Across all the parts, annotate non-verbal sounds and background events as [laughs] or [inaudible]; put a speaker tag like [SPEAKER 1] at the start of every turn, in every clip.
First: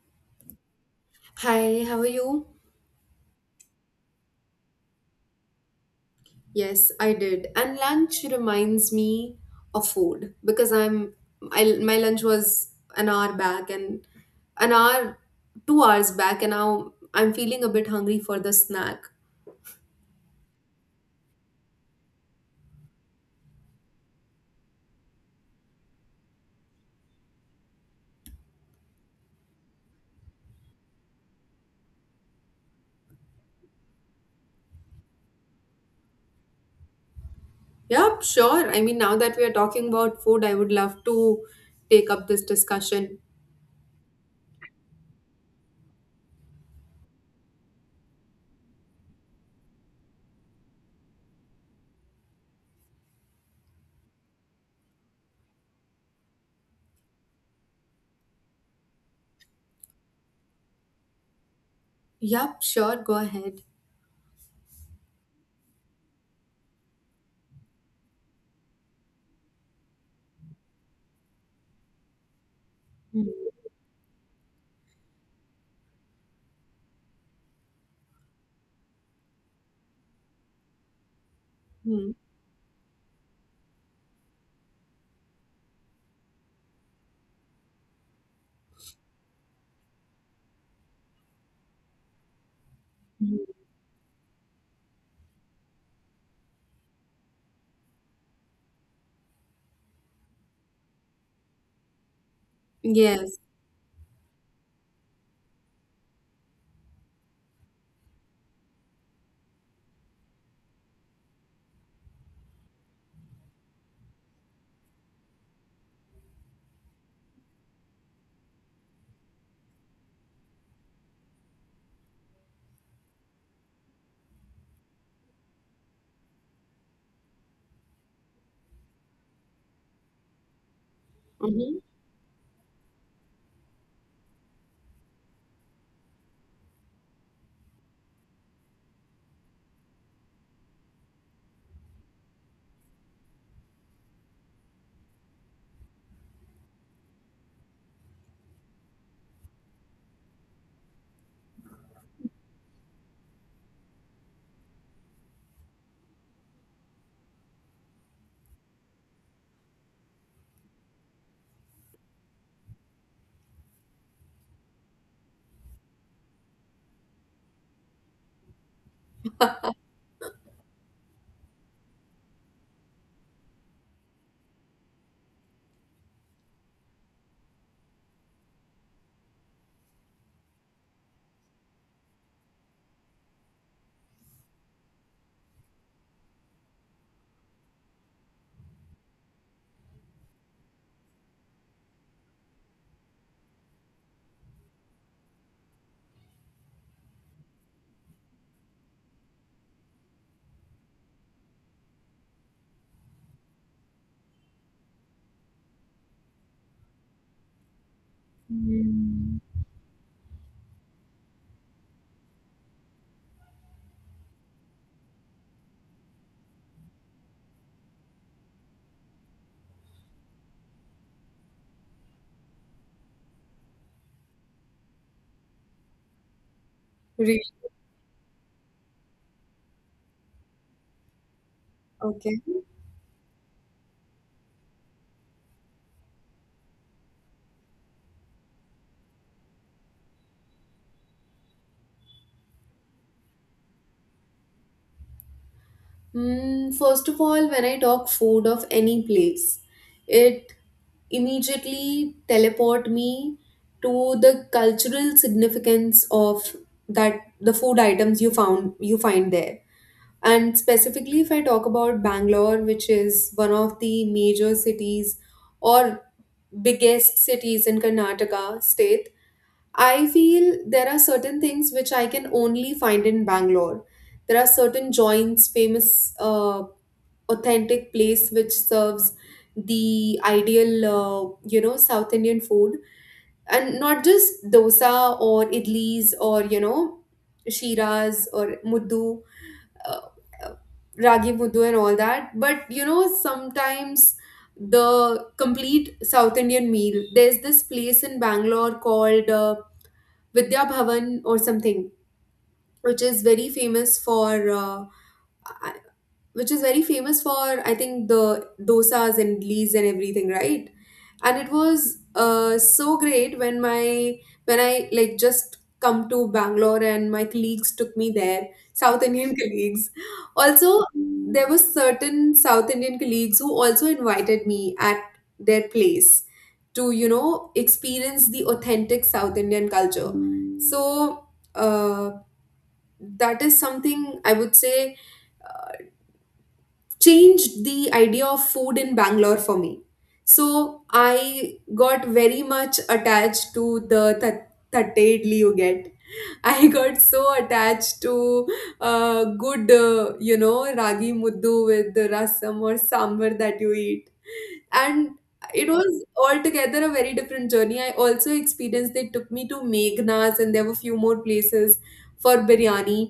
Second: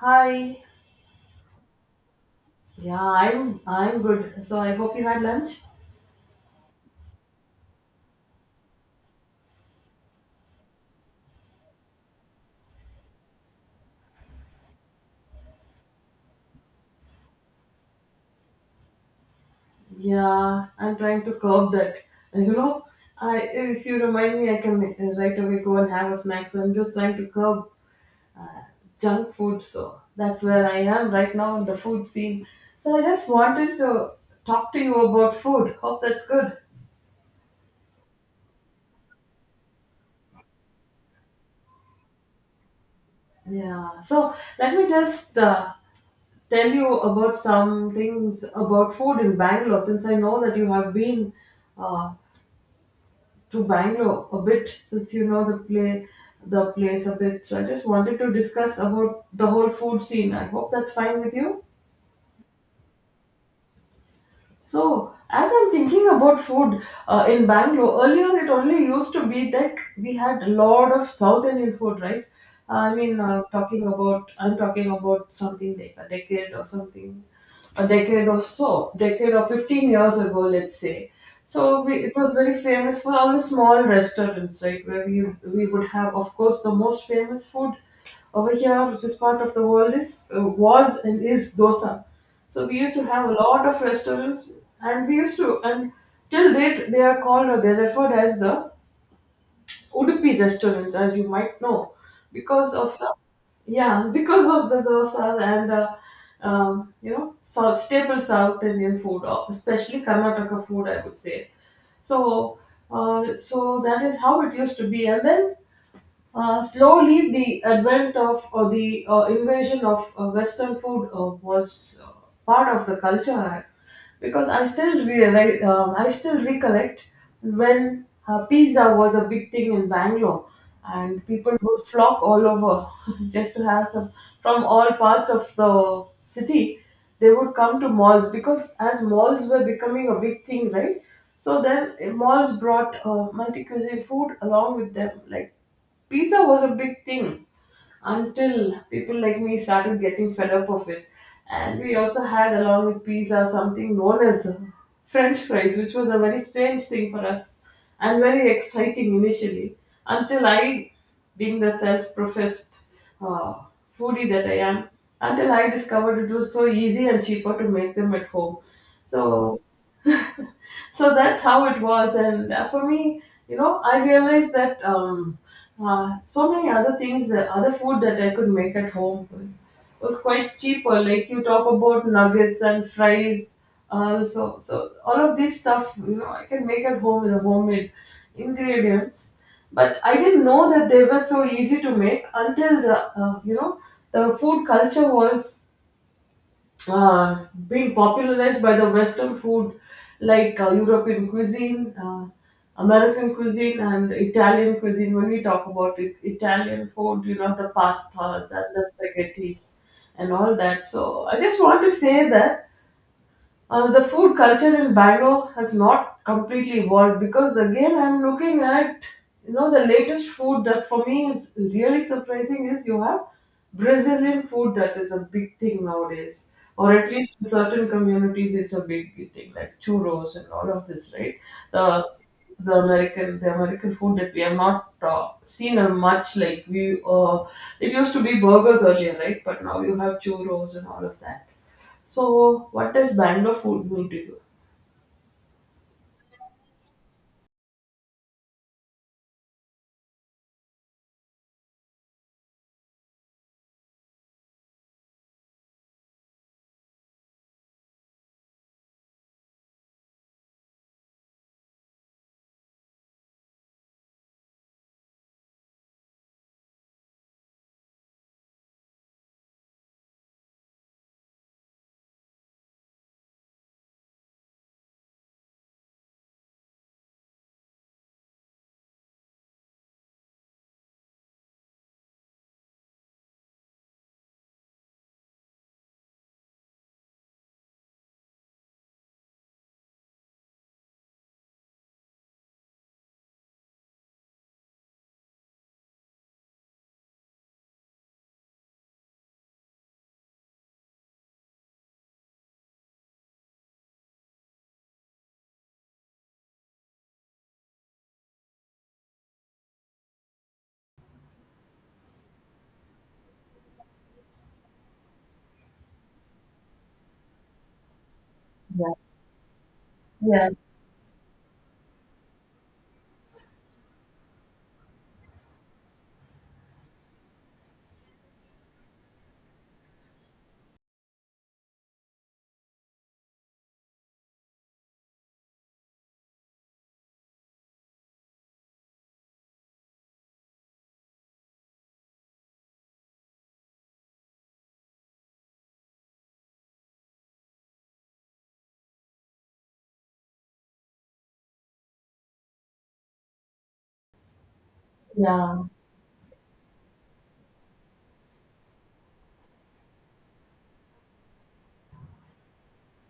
[SPEAKER 1] Hi.
[SPEAKER 2] Hi, how are you?
[SPEAKER 1] Yeah, I'm good. So I hope you had lunch.
[SPEAKER 2] Yes, I did. And lunch reminds me of food because I'm I my lunch was an hour back and an hour, 2 hours back, and now I'm feeling a bit hungry for the snack.
[SPEAKER 1] Yeah, I'm trying to curb that. [laughs] And You know, I If you remind me, I can right away go and have a snack. So I'm just trying to curb junk food. So that's where I am right now in the food scene. So I just wanted to talk to you about food. Hope that's good.
[SPEAKER 2] Yep, sure. I mean, now that we are talking about food, I would love to take up this discussion.
[SPEAKER 1] Yeah. So let me just tell you about some things about food in Bangalore, since I know that you have been uh, to Bangalore a bit since you know the place a bit. So I just wanted to discuss about the whole food scene. I hope that's fine with you.
[SPEAKER 2] Yep, sure. Go ahead.
[SPEAKER 1] So as I'm thinking about food in Bangalore, earlier it only used to be that we had a lot of South Indian food, right? I mean, talking about I'm talking about something like a decade or something, a decade or so, decade or 15 years ago, let's say. So we,
[SPEAKER 2] Mm-hmm.
[SPEAKER 1] it was very famous for our small restaurants, right, where we would have, of course, the most famous food over here. This part of the world is, was and is dosa. So we used to have a lot of restaurants, and we used to, and till date, they are called or they're referred as the Udupi restaurants, as you might know, because of the,
[SPEAKER 2] Yes.
[SPEAKER 1] yeah, because of the dosa and you know, South staple South Indian food, especially Karnataka food, I would say. So, so that is how it used to be, and then slowly, the advent of or the invasion of Western food was part of the culture. Because I still realize, I still recollect when pizza was a big thing in Bangalore, and people
[SPEAKER 2] Mm-hmm.
[SPEAKER 1] would flock all over [laughs] just to have some from all parts of the city. They would come to malls because as malls were becoming a big thing, right? So then malls brought multi cuisine food along with them, like pizza was a big thing until people like me started getting fed up of it. And we also had, along with pizza, something known as French fries, which was a very strange thing for us and very exciting initially. Until I, being the self professed uh, foodie that I am, until I discovered it was so easy and cheaper to make them at home. So [laughs] so that's how it was, and for me, you know, I realized that so many other things, other food that I could make at home, was quite cheaper. Like you talk about nuggets and fries also, so all of this stuff, you know, I can make at home with the homemade ingredients. But I didn't know that they were so easy to make until the uh, you know the food culture was being popularized by the Western food, like European cuisine, American cuisine, and Italian cuisine. When we talk about it, Italian food, you know, the pastas and the spaghettis and all that. So I just want to say that the food culture in Bangalore has not completely evolved, because again I'm looking at, you know, the latest food that for me is really surprising is you have Brazilian food. That is a big thing nowadays, or at least
[SPEAKER 2] Really?
[SPEAKER 1] in certain communities it's a big thing, like churros and all of this, right? the
[SPEAKER 2] Okay.
[SPEAKER 1] the American, the American food that we have not seen a much, like we it used to be burgers earlier, right? But now you have churros and all of that. So, what does Bangalore food mean to you?
[SPEAKER 2] Mm, first of all, when I talk food of any place, it immediately teleport me to the cultural significance of that the food items you find there. And specifically, if I talk about Bangalore, which is one of the major cities or biggest cities in Karnataka state, I feel there are certain things which I can only find in Bangalore. There are certain joints, famous authentic place which serves the ideal you know, South Indian food, and not just dosa or idlis or, you know, shiras or muddu uh, uh, ragi muddu and all that. But you know, sometimes the complete South Indian meal, there's this place in Bangalore called Vidya Bhavan or something, which is very famous for uh, I think the dosas and lees and everything, right? And it was so great when my when I like just come to Bangalore and my colleagues took me there, South Indian [laughs] colleagues.
[SPEAKER 1] Yeah,
[SPEAKER 2] Also, there were certain South Indian colleagues who also invited me at their place to, you know, experience the authentic South Indian culture. So uh, that is something I would say changed the idea of food in Bangalore for me. So I got very much attached to the thatte idli you get. [laughs] I got so attached to good, you know, ragi muddu with the rasam or sambar that you eat. And
[SPEAKER 1] yeah,
[SPEAKER 2] it was altogether a very different journey. I also experienced, they took me to Meghna's, and there were few more places for biryani.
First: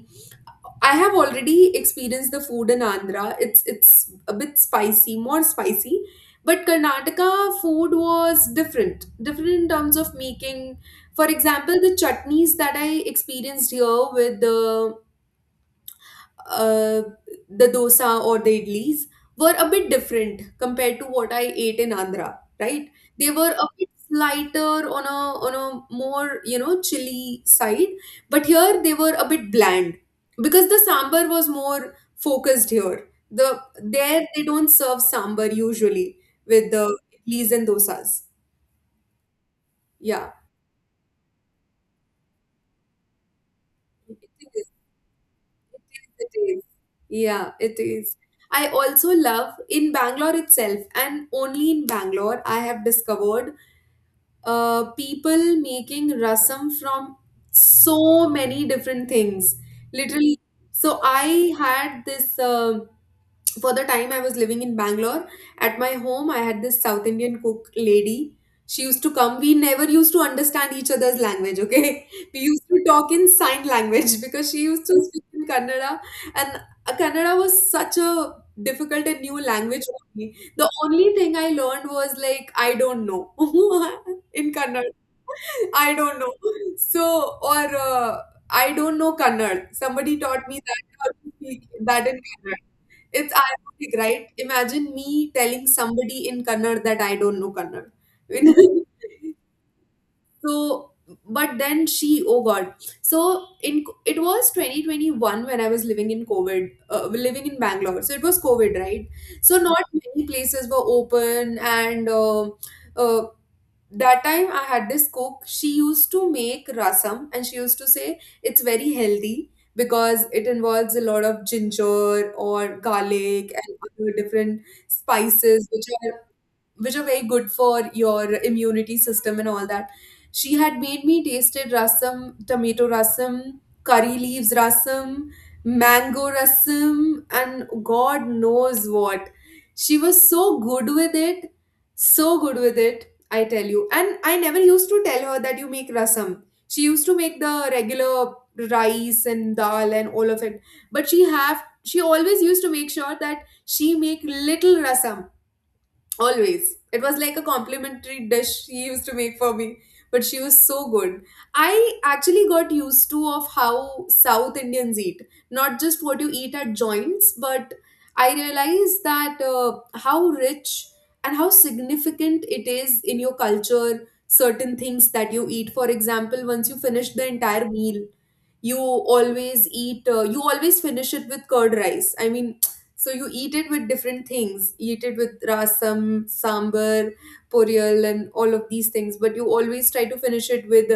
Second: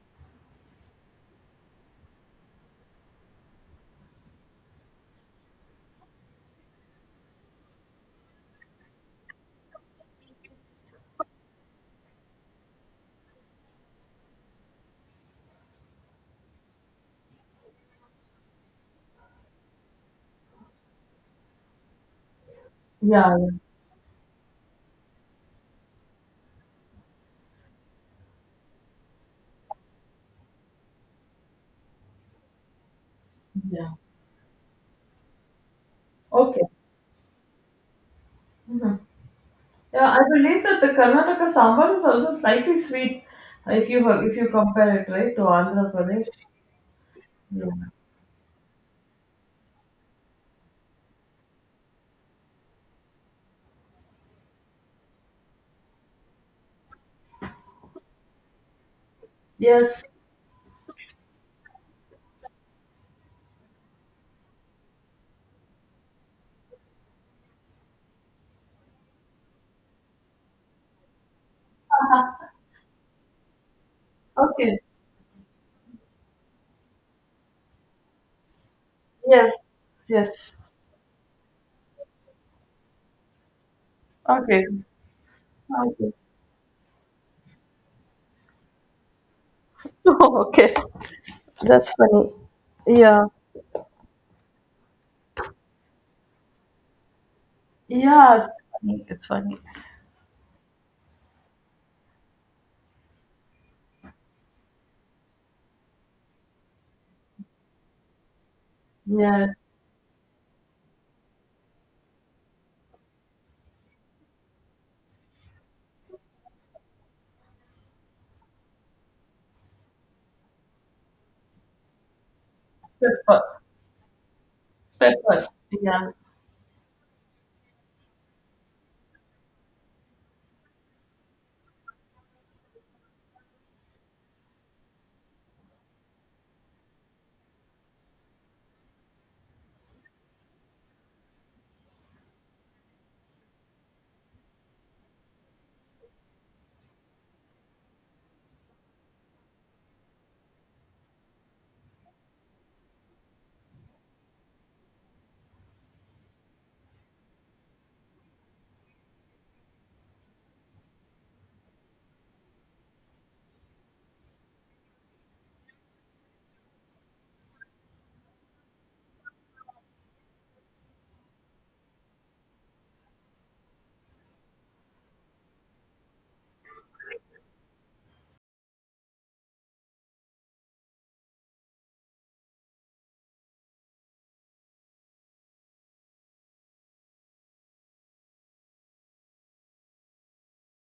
[SPEAKER 2] I have already experienced the food in Andhra. It's a bit spicy, more spicy. But Karnataka food was different, different in terms of making. For example, the chutneys that I experienced here with uh, the dosa or the idlis were a bit different compared to what I ate in Andhra, right? They
[SPEAKER 1] yeah,
[SPEAKER 2] were a bit lighter on a more, you know, chilly side, but here they were a bit bland because the sambar was more focused here. The
[SPEAKER 1] yeah. Yeah.
[SPEAKER 2] there they don't serve sambar usually
[SPEAKER 1] Okay.
[SPEAKER 2] with the idlis and dosas.
[SPEAKER 1] Mhm. Yeah, I
[SPEAKER 2] Yeah.
[SPEAKER 1] believe that the Karnataka sambar is also slightly sweet if you if you compare it, right, to Andhra
[SPEAKER 2] It
[SPEAKER 1] Pradesh.
[SPEAKER 2] is. Yeah,
[SPEAKER 1] Yeah.
[SPEAKER 2] it is. I also love, in Bangalore itself, and only in Bangalore, I have discovered people making rasam from so many different things.
[SPEAKER 1] Yes.
[SPEAKER 2] Literally. So I had this. For the time I was living in Bangalore, at my home, I had this South Indian cook lady. She used to come. We never used to understand each other's language, okay? [laughs] We used to talk in sign language [laughs] because she
[SPEAKER 1] Okay.
[SPEAKER 2] used to speak in Kannada, and Kannada was such a difficult and new
[SPEAKER 1] Yes.
[SPEAKER 2] language for me.
[SPEAKER 1] Yes.
[SPEAKER 2] The only thing I learned was like, I don't know [laughs] in
[SPEAKER 1] Okay.
[SPEAKER 2] Kannada. I
[SPEAKER 1] Okay.
[SPEAKER 2] don't know. So, or I don't know Kannada.
[SPEAKER 1] [laughs]
[SPEAKER 2] Somebody taught me
[SPEAKER 1] Okay.
[SPEAKER 2] that, how to speak
[SPEAKER 1] That's
[SPEAKER 2] that in
[SPEAKER 1] funny.
[SPEAKER 2] Kannada.
[SPEAKER 1] Yeah.
[SPEAKER 2] It's ironic, right? Imagine me telling somebody in Kannada that I don't know Kannada.
[SPEAKER 1] Yeah, it's
[SPEAKER 2] [laughs]
[SPEAKER 1] funny. It's funny.
[SPEAKER 2] So, but then she, oh God. So in it was 2021 when I was living in COVID, living in Bangalore. So it was COVID, right?
[SPEAKER 1] Yeah,
[SPEAKER 2] So not many places were open, and uh, that time I had this cook. She used to make rasam and she used to say it's very healthy because it involves a lot of ginger or
[SPEAKER 1] pepper,
[SPEAKER 2] garlic and other different
[SPEAKER 1] pepper.
[SPEAKER 2] spices which
[SPEAKER 1] Yeah.
[SPEAKER 2] are are very good for your immunity system and all that. She had made me tasted rasam, tomato rasam, curry leaves rasam, mango rasam, and God knows what. She was so good with it, so good with it, I tell you. And I never used to tell her that you make rasam. She used to make the regular rice and dal and all of it, but she always used to make sure that she make little rasam. Always. It was like a complimentary dish she used to make for me. But she was so good. I actually got used to of how South Indians eat. Not just what you eat at joints, but I realized that how rich and how significant it is in your culture, certain things that you eat. For example, once you finish the entire meal, you always eat, you always finish it with curd rice. I mean, so you eat it with different things. You eat it with rasam, sambar, poriyal, and all of these things. But you always try to finish it with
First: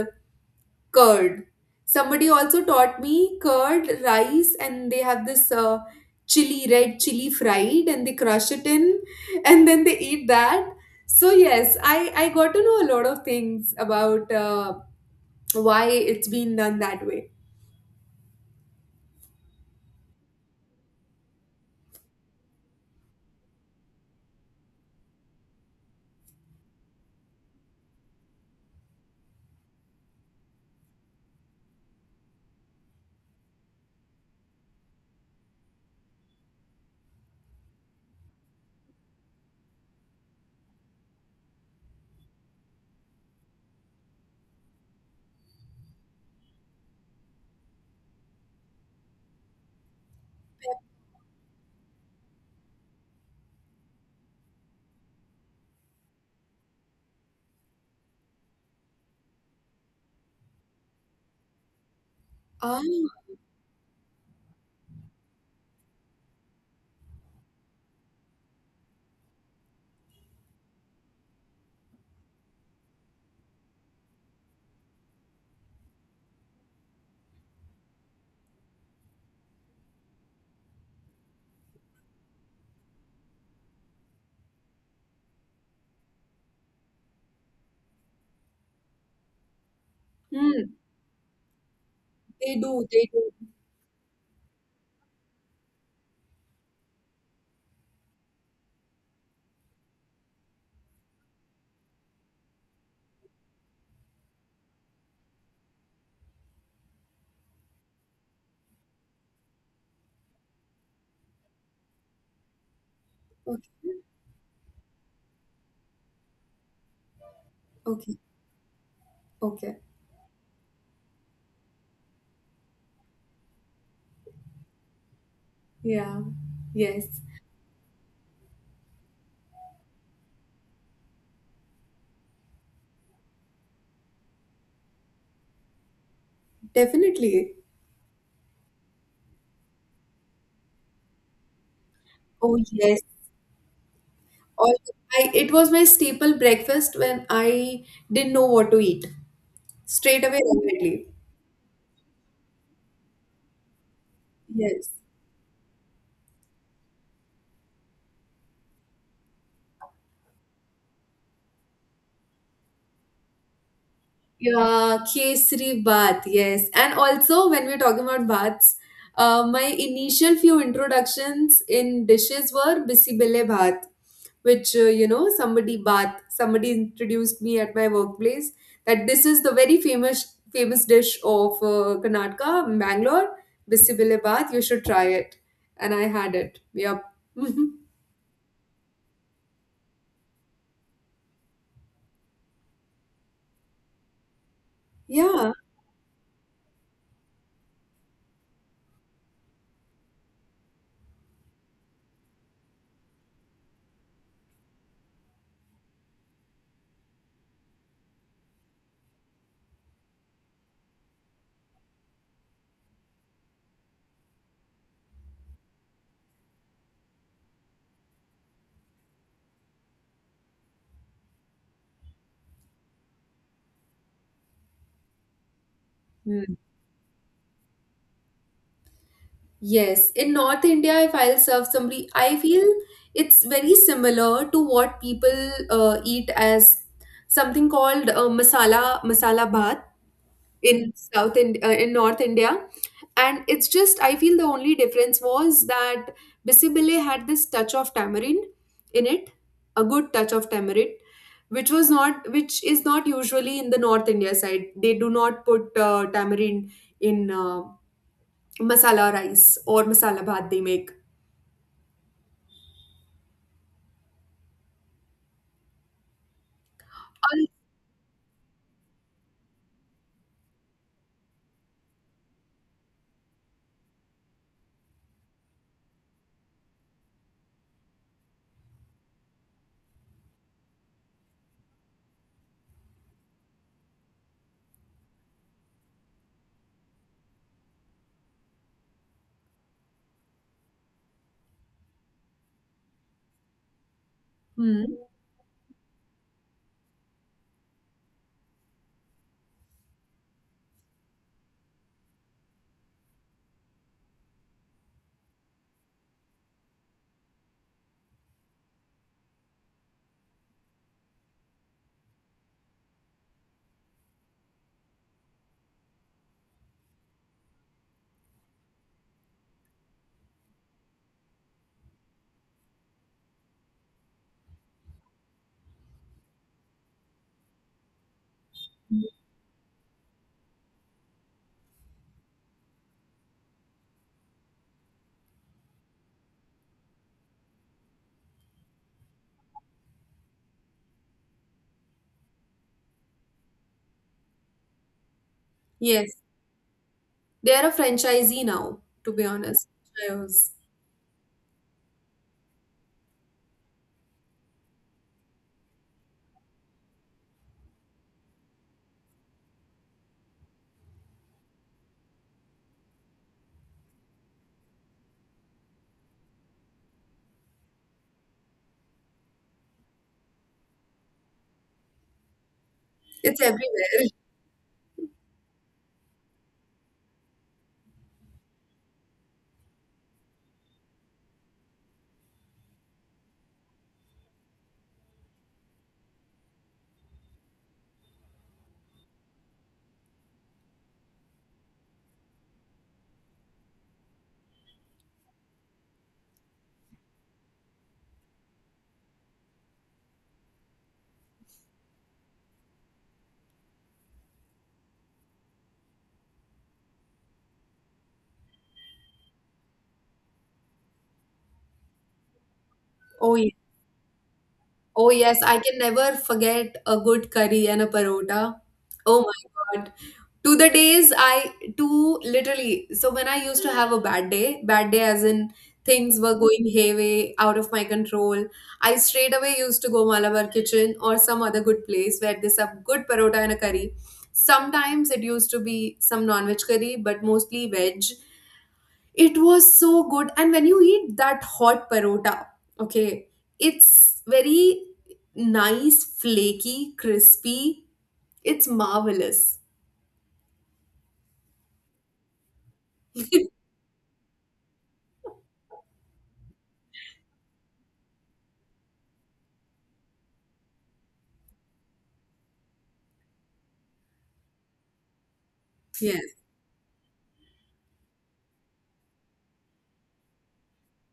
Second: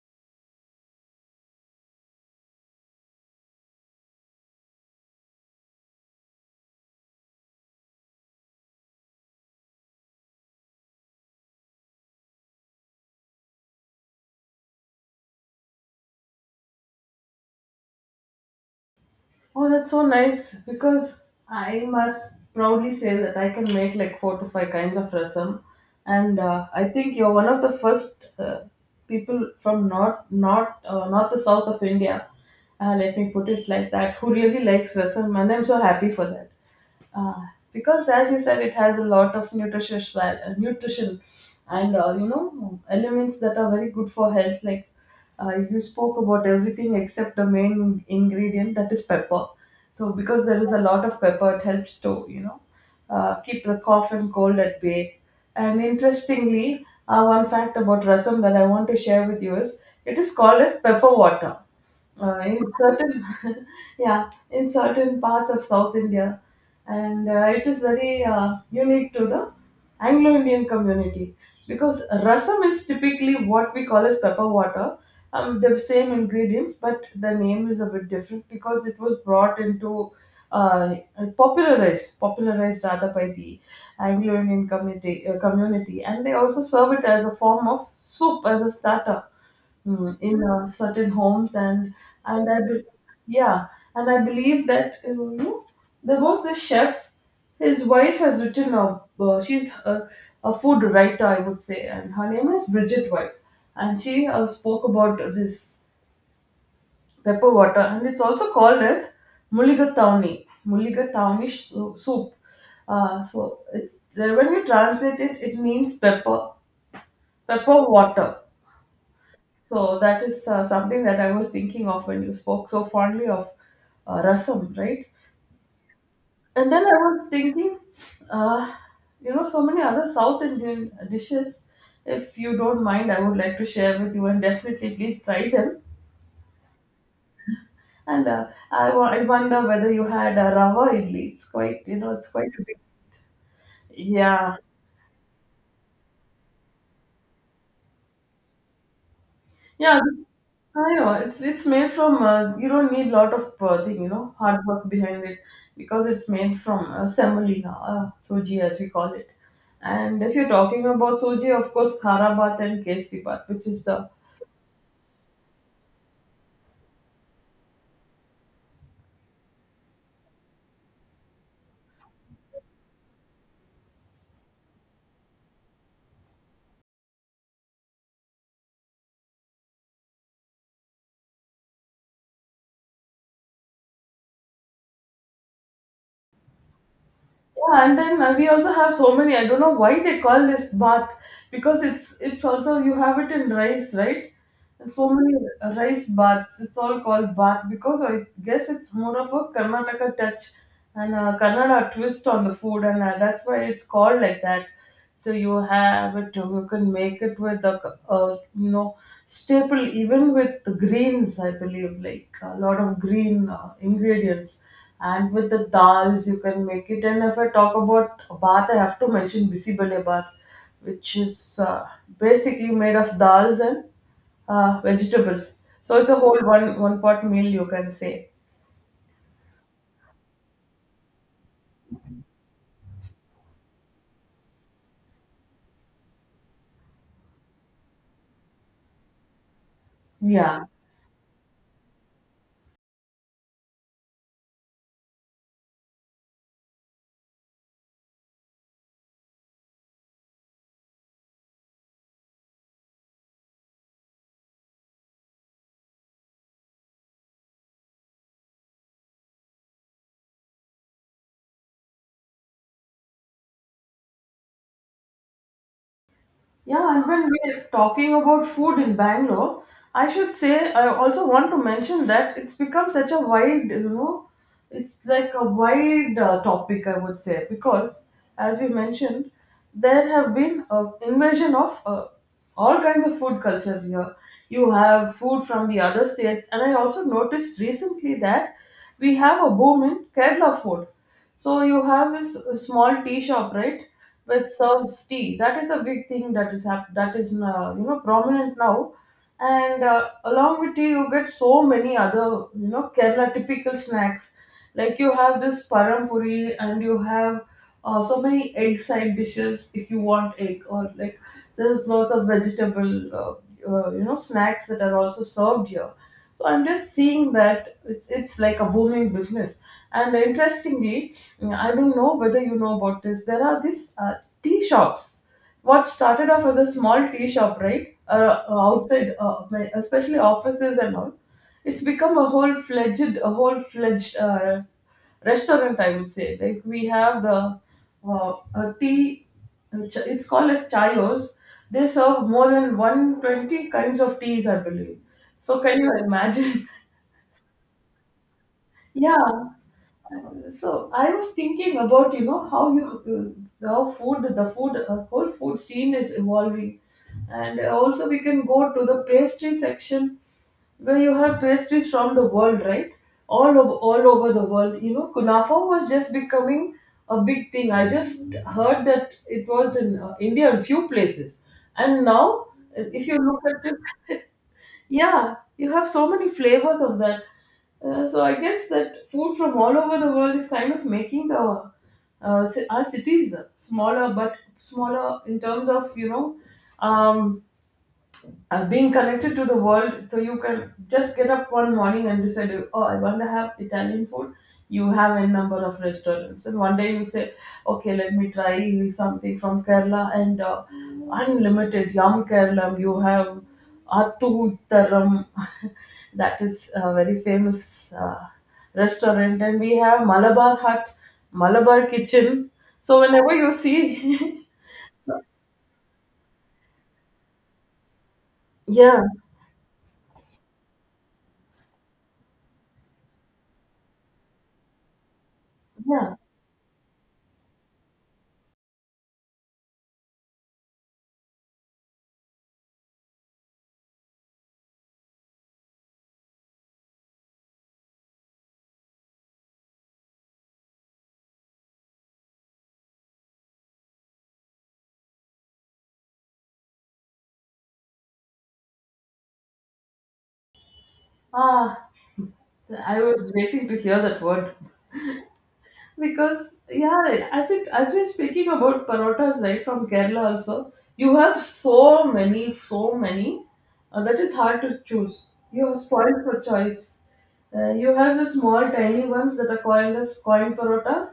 [SPEAKER 2] curd. Somebody also taught me curd, rice, and they have this chili, red chili fried, and they crush it in, [laughs] and then they eat that. So yes, I got to know a lot of things about why it's been done that way.
[SPEAKER 1] Oh, that's so nice, because I must proudly say that I can make like four to five kinds of rasam, and I think you're one of the first people from north to south of India. Let me put it like that. Who really likes rasam, and I'm so happy for that uh, because as you said, it has a lot of nutrition and, you know, elements that are very good for health. Like, you spoke about everything except the main ingredient, that is pepper. So because there is a lot of pepper, it helps to, you know, keep the cough and cold at bay. And interestingly, one fact about rasam that I want to share with you is it is called as pepper water, in
[SPEAKER 2] Ah,
[SPEAKER 1] certain [laughs] yeah, in certain parts of South India. And it is very unique to the Anglo Indian community, because rasam is typically what we call as pepper water. The same ingredients, but the name is a bit different because it was brought into, uh, popularized rather by the Anglo Indian community, and they also serve it as a form of soup, as a starter, mm, in
[SPEAKER 2] hmm,
[SPEAKER 1] certain homes. And
[SPEAKER 2] they
[SPEAKER 1] I be-
[SPEAKER 2] do, they do.
[SPEAKER 1] yeah, and I believe that, you know, there was this chef. His wife has written a, she's a food writer, I would say, and her name is Bridget White. And she spoke about this pepper water, and it's also called as Mulligatauni soup. So
[SPEAKER 2] Okay,
[SPEAKER 1] it's, when you translate it, it means pepper, pepper
[SPEAKER 2] okay,
[SPEAKER 1] water.
[SPEAKER 2] okay.
[SPEAKER 1] So that is something that I was thinking of when you spoke so fondly of rasam, right?
[SPEAKER 2] Yeah.
[SPEAKER 1] And then I
[SPEAKER 2] Yes.
[SPEAKER 1] was thinking, uh, you know, so many other South Indian dishes. If you don't mind, I would like to share with you, and definitely please try them.
[SPEAKER 2] Definitely.
[SPEAKER 1] And I wonder whether you had a rava idli. It's quite, you know, it's quite
[SPEAKER 2] Oh
[SPEAKER 1] a big.
[SPEAKER 2] yes.
[SPEAKER 1] Yeah,
[SPEAKER 2] All I, it was my staple breakfast when I didn't know what to eat.
[SPEAKER 1] yeah.
[SPEAKER 2] Straight away,
[SPEAKER 1] I
[SPEAKER 2] immediately.
[SPEAKER 1] know it's made from, you don't need lot of thing, you know, hard work
[SPEAKER 2] Yes.
[SPEAKER 1] behind it, because it's made from, semolina, soji as we call it. And if you're talking about soji, of course khara kharabat and kesi bat, which is the,
[SPEAKER 2] Yeah, Kesari Bath, yes. And also, when we're talking about baths, my initial few introductions in dishes were Bisibele Bath, which, you know, somebody introduced me at my workplace that this is the very famous dish of Karnataka, Bangalore, Bisibele Bath. You should try it. And I had it. Yep. [laughs]
[SPEAKER 1] yeah. And then we also have so many, I don't know why they call this bath, because it's also, you have it in rice, right? And so many
[SPEAKER 2] Yeah.
[SPEAKER 1] rice baths. It's all called bath because I guess it's more of a Karnataka touch and a Kannada twist on the food, and that's why it's called like that. So you have it. You can make it with a, you know, staple, even with the greens. I believe like a lot of green ingredients. And with the dals, you can make it. And if I talk about bath, I have to mention bisi bale bath, which is basically made of dals and vegetables. So it's a whole
[SPEAKER 2] Hmm.
[SPEAKER 1] one pot meal, you can say.
[SPEAKER 2] Yes, in North India, if I'll serve somebody, I feel it's very similar to what people eat as something called masala bhat
[SPEAKER 1] Yeah.
[SPEAKER 2] in North India, and it's just I feel the only difference was that bisibile had this touch of tamarind in it, a good touch of tamarind, which was not which is not usually in the North India side. They do not put tamarind in. Masala rice or masala bhat they make.
[SPEAKER 1] Yeah, and when
[SPEAKER 2] Al-
[SPEAKER 1] we're talking about food in Bangalore, I should say I also want to mention that it's become such a wide, you know, it's like a wide topic, I would say, because as we mentioned, there have been an invasion of all kinds of food culture here. You have food from the other states, and I also noticed recently that we have a boom in Kerala food. So you have this small tea shop, right, which
[SPEAKER 2] Hmm.
[SPEAKER 1] serves tea. That is a big thing that is you know, prominent now. And along with tea, you get so many other, you know, Kerala typical snacks. Like you have this parampuri, and you have so many egg side dishes if you want egg, or like there's lots of vegetable you know, snacks that are also served here. So I'm just seeing that it's like a booming business. And interestingly, yeah, I don't know whether you know about this. There are these tea shops. What started off as a small tea shop, right? Outside especially offices and all, it's become a whole fledged restaurant, I would say. Like we have the uh, a tea. It's called as chayos. They serve more than 120 kinds of teas, I believe. So can you
[SPEAKER 2] Yes,
[SPEAKER 1] imagine? [laughs]
[SPEAKER 2] they are a franchisee now, to be
[SPEAKER 1] Yeah,
[SPEAKER 2] honest. I was-
[SPEAKER 1] so I was thinking about, you know, how you, how food, the food, whole food scene is evolving. And also we can go to the pastry section, where you have pastries from the world, right? All over, all over the world. You know, kunafa was just becoming a big thing. I just heard that it was in India in few places, and now if you
[SPEAKER 2] It's
[SPEAKER 1] look at
[SPEAKER 2] everywhere.
[SPEAKER 1] it. [laughs] Yeah, you have so many flavors of that. So I guess that food from all over the world is kind of making the our cities smaller, but smaller in terms of um, being connected to the world, so you can just get up one morning and decide, oh, I want to have Italian food. You have a number of restaurants, and one day you say, okay, let me try something from Kerala. And Unlimited Yum Kerala, you have Attu Taram. [laughs] That is a very famous uh, restaurant, and we have Malabar Hut, Malabar Kitchen. So whenever
[SPEAKER 2] Oh, yeah.
[SPEAKER 1] you see [laughs]
[SPEAKER 2] Oh, yes, I can never forget a good curry and a parota.
[SPEAKER 1] yeah,
[SPEAKER 2] Oh my God. To the days I to literally so When I used to have a bad day as in
[SPEAKER 1] yeah,
[SPEAKER 2] things were going hayway, out of my control, I straight away used to go Malabar Kitchen or some other good place where they serve good parota and a curry. Sometimes it used to be some non-veg curry, but mostly veg. It was so good, and when you eat that hot parota, okay, it's very nice, flaky, crispy. It's marvelous.
[SPEAKER 1] ah, I was waiting to hear that word, because yeah, I think as we're speaking about parotas right from Kerala also, you have so many, so many that is hard to choose. You are spoiled
[SPEAKER 2] Yes.
[SPEAKER 1] for choice. You have the small, tiny ones that are called as coin parota.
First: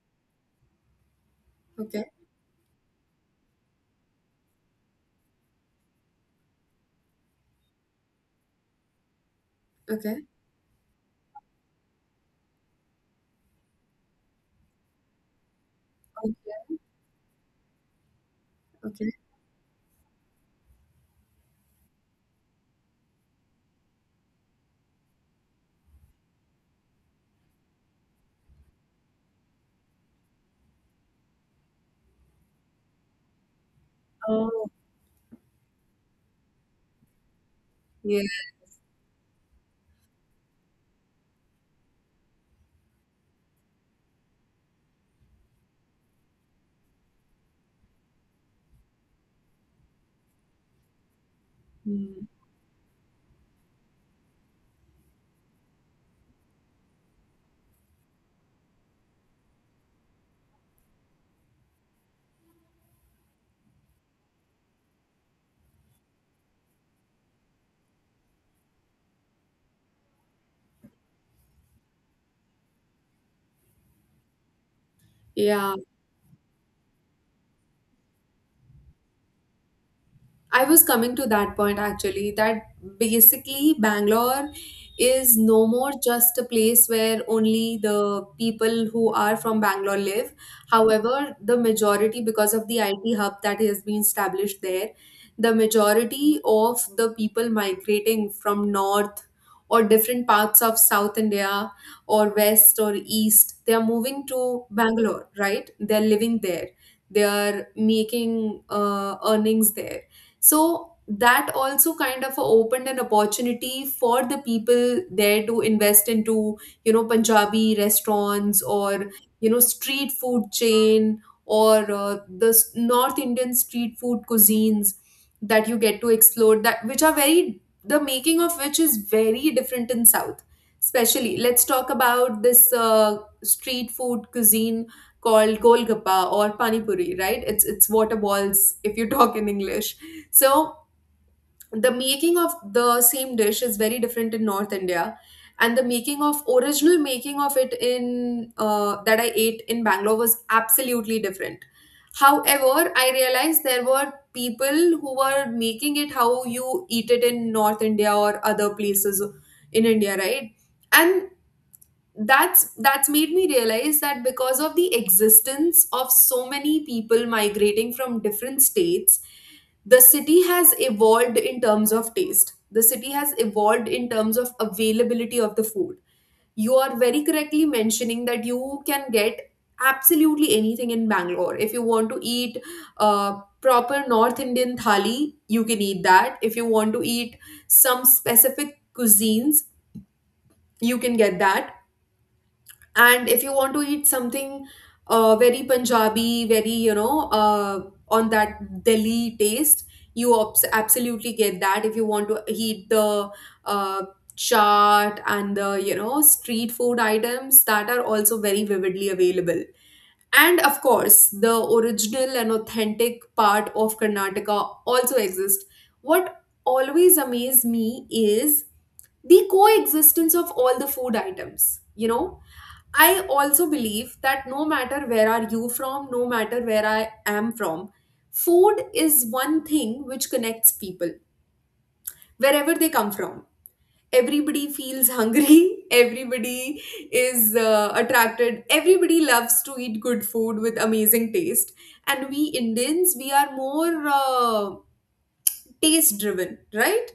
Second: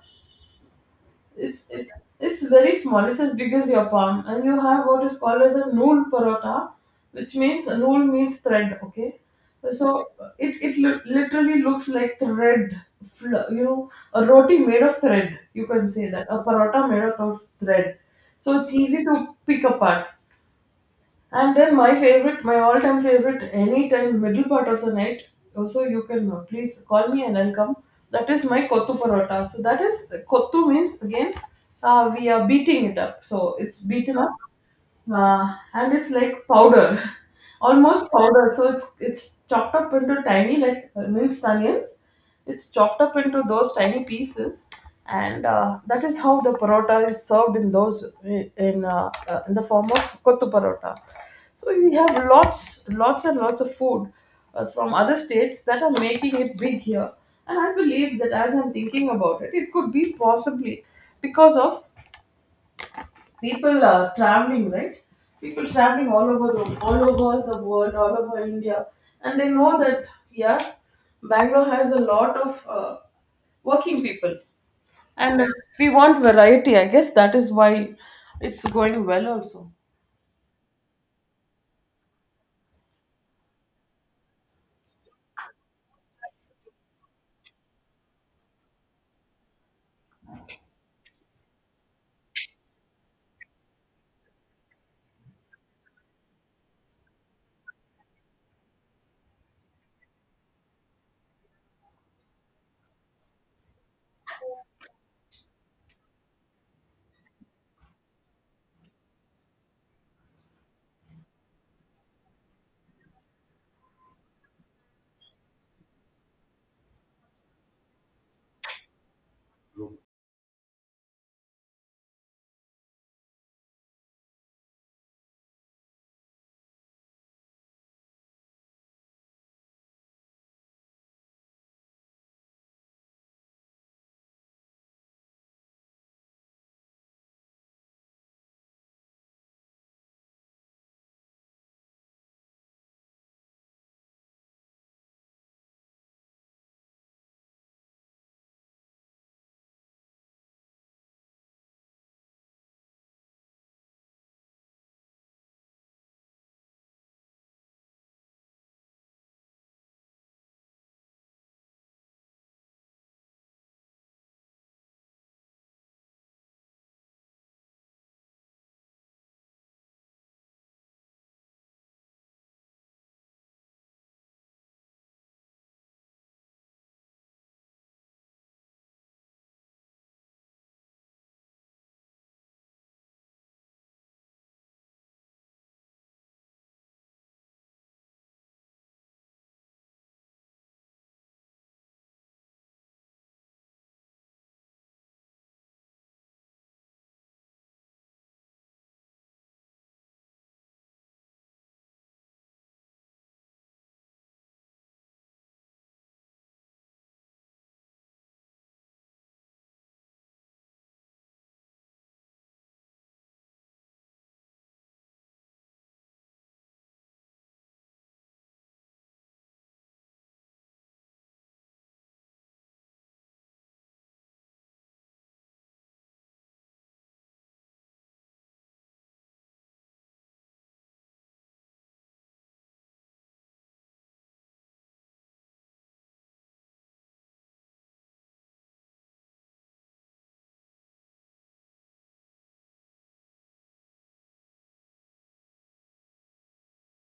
[SPEAKER 1] It's
[SPEAKER 2] Okay.
[SPEAKER 1] it's very small. It's as big as your palm, and you have what is called as a nool parota, which means a nool means thread. Okay, so
[SPEAKER 2] Okay.
[SPEAKER 1] literally looks like thread. A roti made of thread. You can say that,
[SPEAKER 2] Okay.
[SPEAKER 1] a parota made out of thread. So it's easy
[SPEAKER 2] Okay.
[SPEAKER 1] to pick apart. And then my favorite, my all-time favorite, anytime middle part of the night. Also, you can please call me and I'll come. That is my kottu parota. So that is, kottu means again, we are beating it up. So it's beaten up.
[SPEAKER 2] Oh,
[SPEAKER 1] And it's like powder, [laughs] almost
[SPEAKER 2] yeah.
[SPEAKER 1] powder. So it's chopped up into tiny, like minced onions. It's chopped up into those tiny pieces, and that is how the parotta is served in those, in the form of kottu parotta. So we have
[SPEAKER 2] Mm.
[SPEAKER 1] lots, lots and lots of food from other states that are making it big here. And I believe that, as I'm thinking about it, it could be possibly because of people are traveling, right? People traveling all over the, all over the world, all over India, and they know that, yeah, Bangalore has a lot of working people, and
[SPEAKER 2] Yeah.
[SPEAKER 1] we want variety. I guess that is why it's going well also.
[SPEAKER 2] I was coming to that point actually, that basically Bangalore is no more just a place where only the people who are from Bangalore live. However, the majority, because of the IT hub that has been established there, the majority of the people migrating from north or different parts of South India or west or east, they are moving to Bangalore, right? They're living there. They are making earnings there, so that also kind of opened an opportunity for the people there to invest into, you know, Punjabi restaurants or, you know, street food chain, or north Indian street food cuisines that you get to explore, that which are very the making of which is very different in south. Especially, let's talk about this street food cuisine called golgappa or pani puri, right? It's water balls if you talk in English. So the making of the same dish is very different in North India, and the making of original making of it in that I ate in Bangalore was absolutely different. However, I realized there were people who were making it how you eat it in North India or other places in India, right? And that's made me realize that because of the existence of so many people migrating from different states, the city has evolved in terms of taste, the city has evolved in terms of availability of the food. You are very correctly mentioning that you can get absolutely anything in Bangalore. If you want to eat proper North Indian thali, you can eat that. If you want to eat some specific cuisines, you can get that. And if you want to eat something very Punjabi, very, you know, on that Delhi taste, you absolutely get that. If you want to eat the uh, chaat and the, you know, street food items, that are also very vividly available. And of course, the original and authentic part of Karnataka also exists. What always amazes me is the coexistence of all the food items, you know. I also believe that no matter where are you from, no matter where I am from, food is one thing which connects people wherever they come from. Everybody feels hungry. [laughs] Everybody is attracted. Everybody loves to eat good food with amazing taste. And we Indians, we are more. Taste driven, right?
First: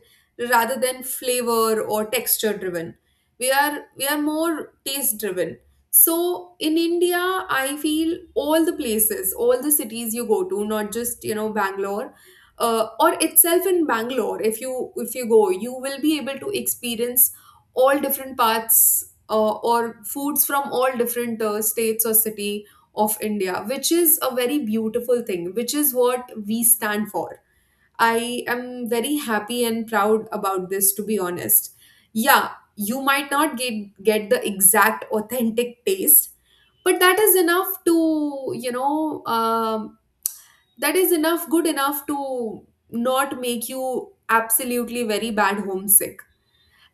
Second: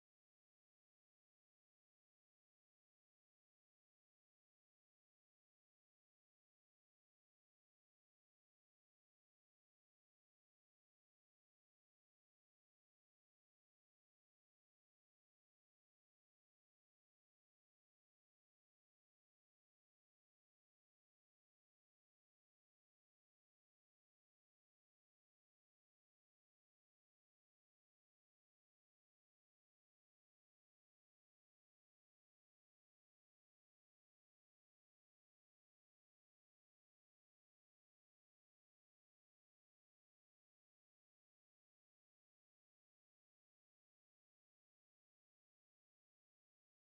[SPEAKER 2] Rather than flavor or texture driven. We are more taste driven. So in India, I feel all the places, all the cities you go to, not just you know Bangalore, or itself in Bangalore. If you go, you will be able to experience all different parts or foods from all different states or city of India, which is a very beautiful thing, which is what we stand for. I am very happy and proud about this, to be honest. Yeah, you might not get the exact authentic taste, but that is enough to you know that is enough good enough to not make you absolutely very bad homesick.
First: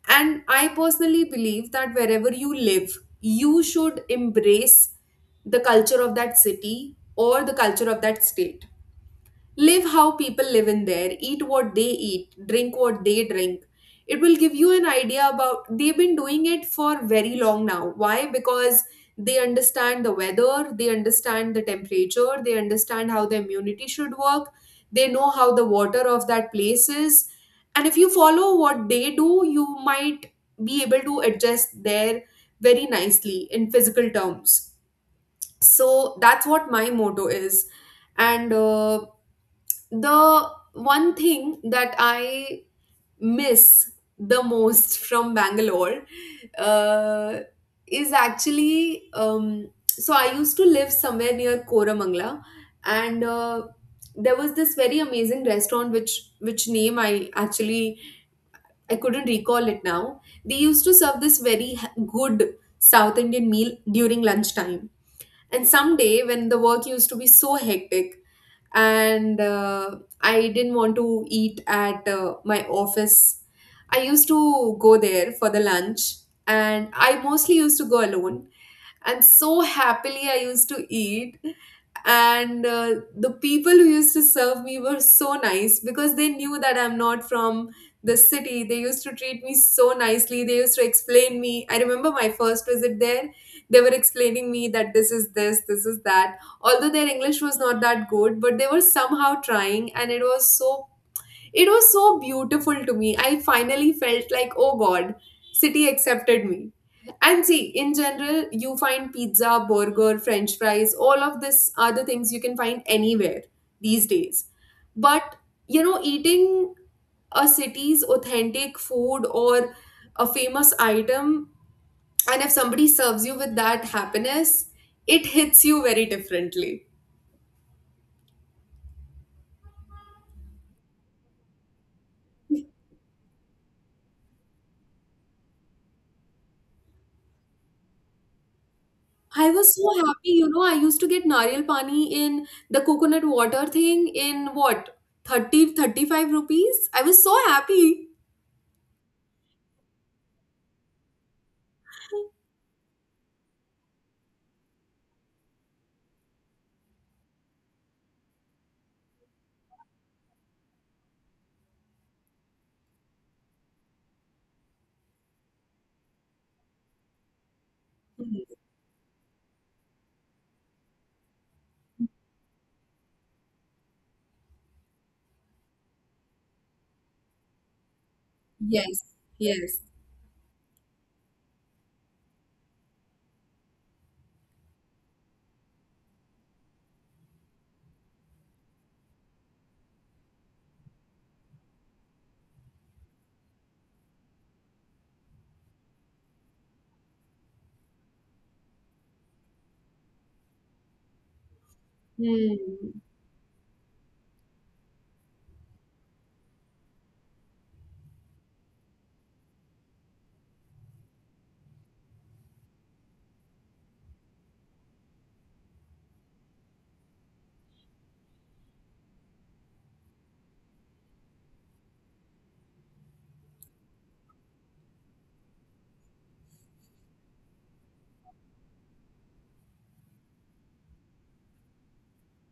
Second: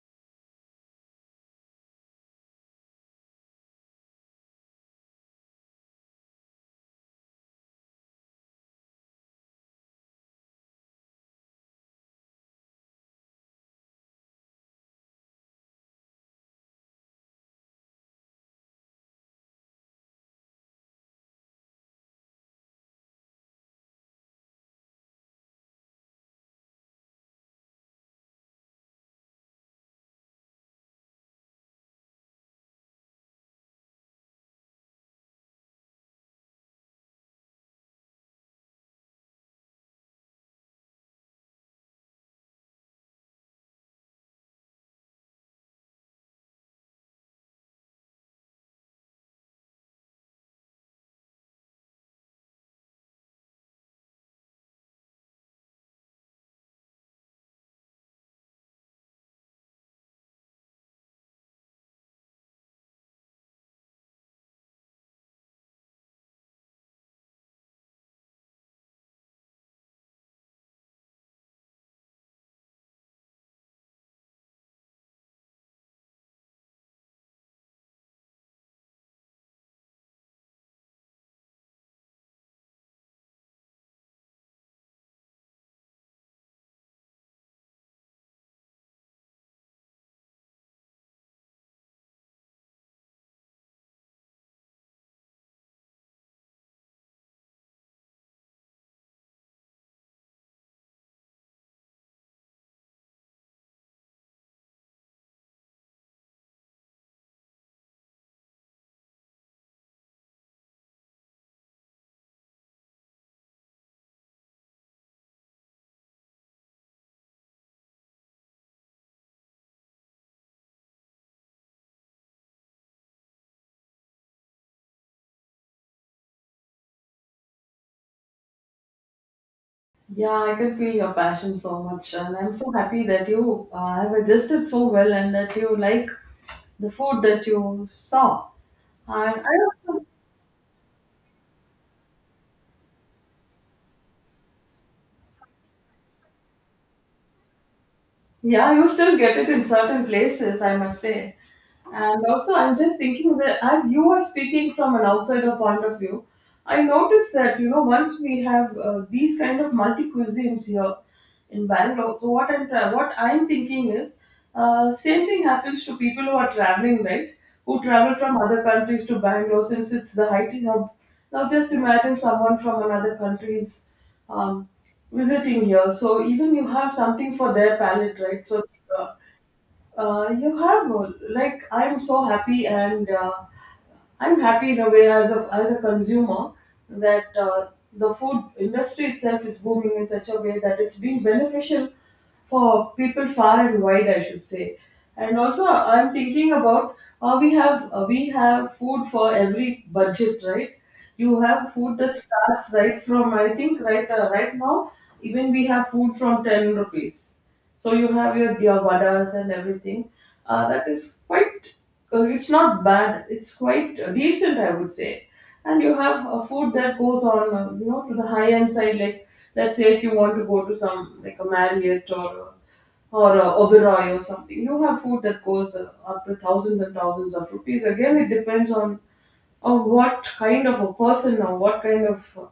[SPEAKER 2] And I personally believe that wherever you live, you should embrace the culture of that city or the culture of that state. Live how people live in there, eat what they eat, drink what they drink. It will give you an idea about they've been doing it for very long now. Why? Because they understand the weather, they understand the temperature, they understand how the immunity should work, they know how the water of that place is. And if you follow what they do, you might be able to adjust there very nicely in physical terms. So that's what my motto is. And the one thing that I miss the most from Bangalore uh, is actually so I used to live somewhere near Koramangala, and there was this very amazing restaurant which name I actually I couldn't recall it now. They used to serve this very good South Indian meal during lunchtime. And someday when the work used to be so hectic, and I didn't want to eat at my office. I used to go there for the lunch, and I mostly used to go alone and so happily I used to eat. And the people who used to serve me were so nice because they knew that I'm not from the city. They used to treat me so nicely. They used to explain me. I remember my first visit there, they were explaining me that this is this, this is that. Although their English was not that good, but they were somehow trying, and it was so beautiful to me. I finally felt like, oh God, city accepted me. And see, in general, you find pizza, burger, french fries, all of this are the things you can find anywhere these days. But, you know, eating a city's authentic food or a famous item, and if somebody serves you with that happiness, it hits you very differently.
[SPEAKER 1] Yeah, I can feel your passion so much, and I'm so happy that you have adjusted so well and that you like the food that you saw. And
[SPEAKER 2] I
[SPEAKER 1] I
[SPEAKER 2] was so
[SPEAKER 1] also,
[SPEAKER 2] happy, you know. I used to get nariyal pani in the coconut water thing in what 30-35 rupees. I was so happy.
[SPEAKER 1] yeah, you still get it in certain places, I must say. And also, I'm just thinking that, as you are speaking from an outsider point of view, I noticed that, you know, once we have these kind of multi cuisines here in Bangalore, so what I'm thinking is, same thing happens to people who are traveling, right? Who travel from
[SPEAKER 2] Hmm.
[SPEAKER 1] other countries to Bangalore since it's the IT hub. Now, just imagine someone from another country's um, visiting here. So even you have something for their palate, right? So uh,
[SPEAKER 2] Yes, yes.
[SPEAKER 1] you have like I'm so happy and I'm happy in a way, as a consumer, that the food industry itself is booming in such a way that it's being beneficial for people far and wide, I should say. And also, I'm thinking about we have food for every budget, right? You have food that starts
[SPEAKER 2] Hmm.
[SPEAKER 1] right from, I think, right right now, even we have food from 10 rupees, so you have your vadas and everything, that is quite it's not bad, it's quite decent, I would say. And you have a food that goes on, you know, to the high end side, like, let's say if you want to go to some like a Marriott or Oberoi or something, you have food that goes up to thousands and thousands of rupees. Again, it depends on what kind of a person, or what kind of uh,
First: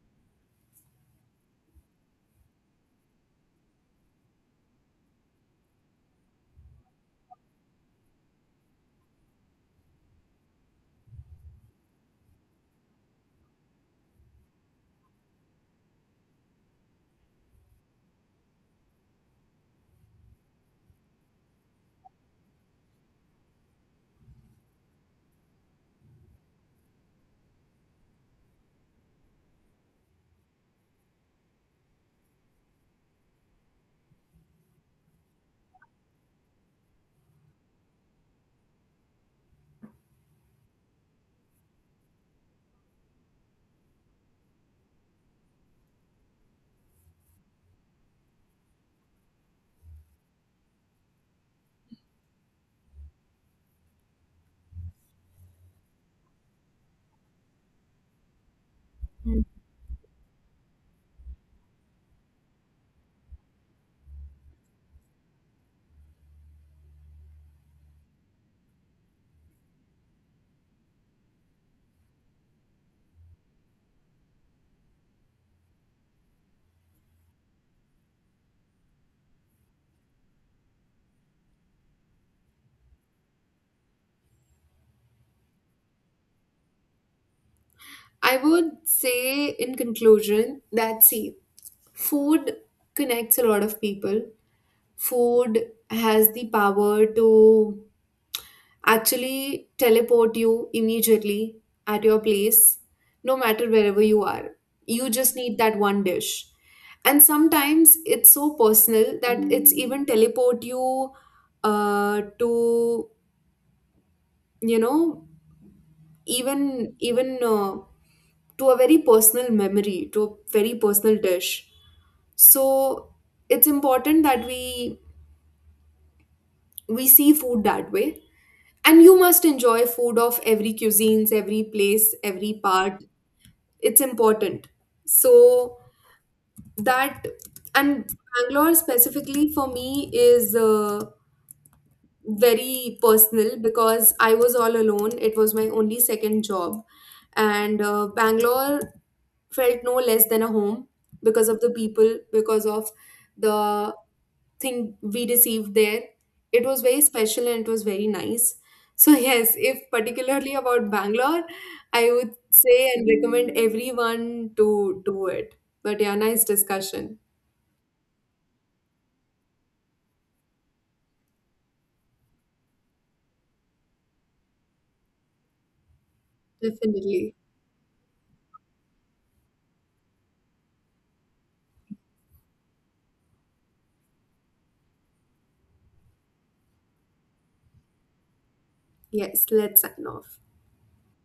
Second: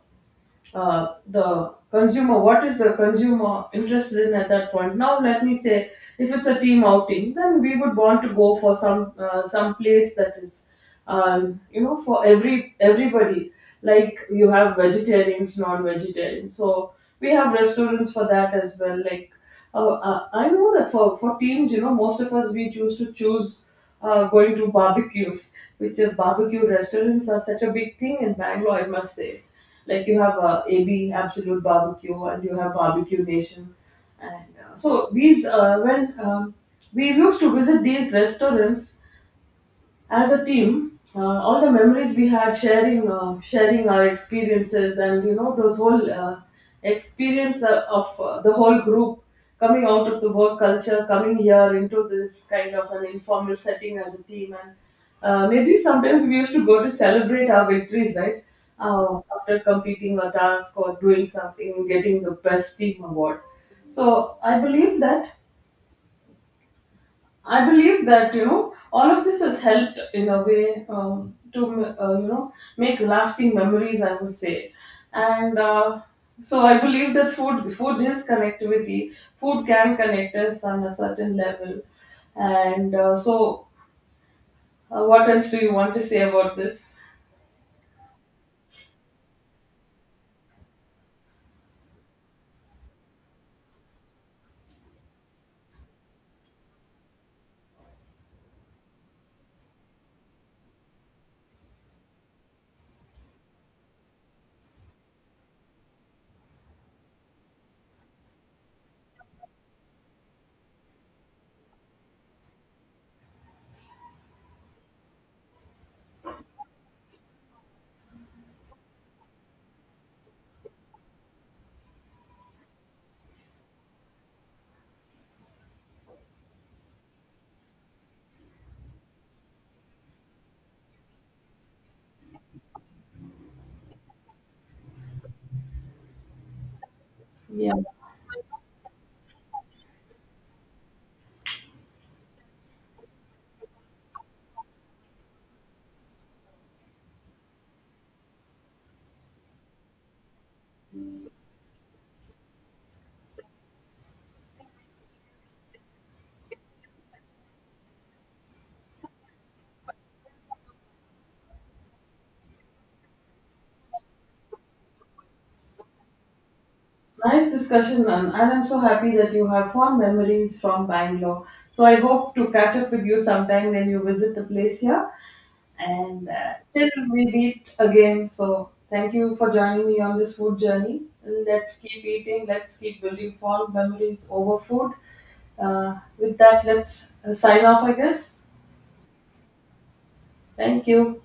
[SPEAKER 1] uh, the consumer, what is the consumer interested in at that point? Now, let me say, if it's a team outing, then we would want to go for some place that is you know, for every everybody. Like you have vegetarians, non-vegetarians, so we have restaurants for that as well. Like I know that, for teens, you know, most of us we choose going to barbecues, which is barbecue restaurants are such a big thing in Bangalore, I must say. Like you have AB Absolute Barbecue and you have Barbecue Nation, and so these when we used to visit these restaurants as a team, all the memories we had, sharing, sharing our experiences, and you know those whole experience of the whole group coming out of the work culture, coming here into this kind of an informal setting as a team. And maybe sometimes we used to go to celebrate our victories, right?
[SPEAKER 2] Hmm.
[SPEAKER 1] After completing a task or doing something, getting the best team award. So I believe that, you know, all of this has helped in a way, to you know, make lasting memories, I would say. And So I believe that food is connectivity. Food can connect us on a certain level, and what else do you want to say about this?
[SPEAKER 2] I would say, in conclusion, that see, food connects a lot of people. Food has the power to actually teleport you immediately at your place, no matter wherever you are. You just need that one dish. And sometimes it's so personal that it's even teleport you to, you know, even to a very personal memory, to a very personal dish. So it's important that we see food that way, and you must enjoy food of every cuisines, every place, every part. It's important. So that,
[SPEAKER 1] Yeah.
[SPEAKER 2] and Bangalore specifically for me is very personal because I was all alone. It was my only second job, and Bangalore felt no less than a home because of the people, because of the thing we received there. It was very special and it was very nice. So, [laughs] yes, if particularly about Bangalore, I would say and recommend everyone to do it. But yeah, nice discussion.
[SPEAKER 1] Nice discussion, Nan. And I'm so happy that you have fond memories from Bangalore. So I hope to catch up with you sometime when you visit the place here. And till we
[SPEAKER 2] Definitely.
[SPEAKER 1] meet again. So thank you for joining me on this food journey. Let's keep eating. Let's keep building fond memories over food. With that, let's sign off, I guess.
[SPEAKER 2] Yes, let's sign off.
[SPEAKER 1] Thank you.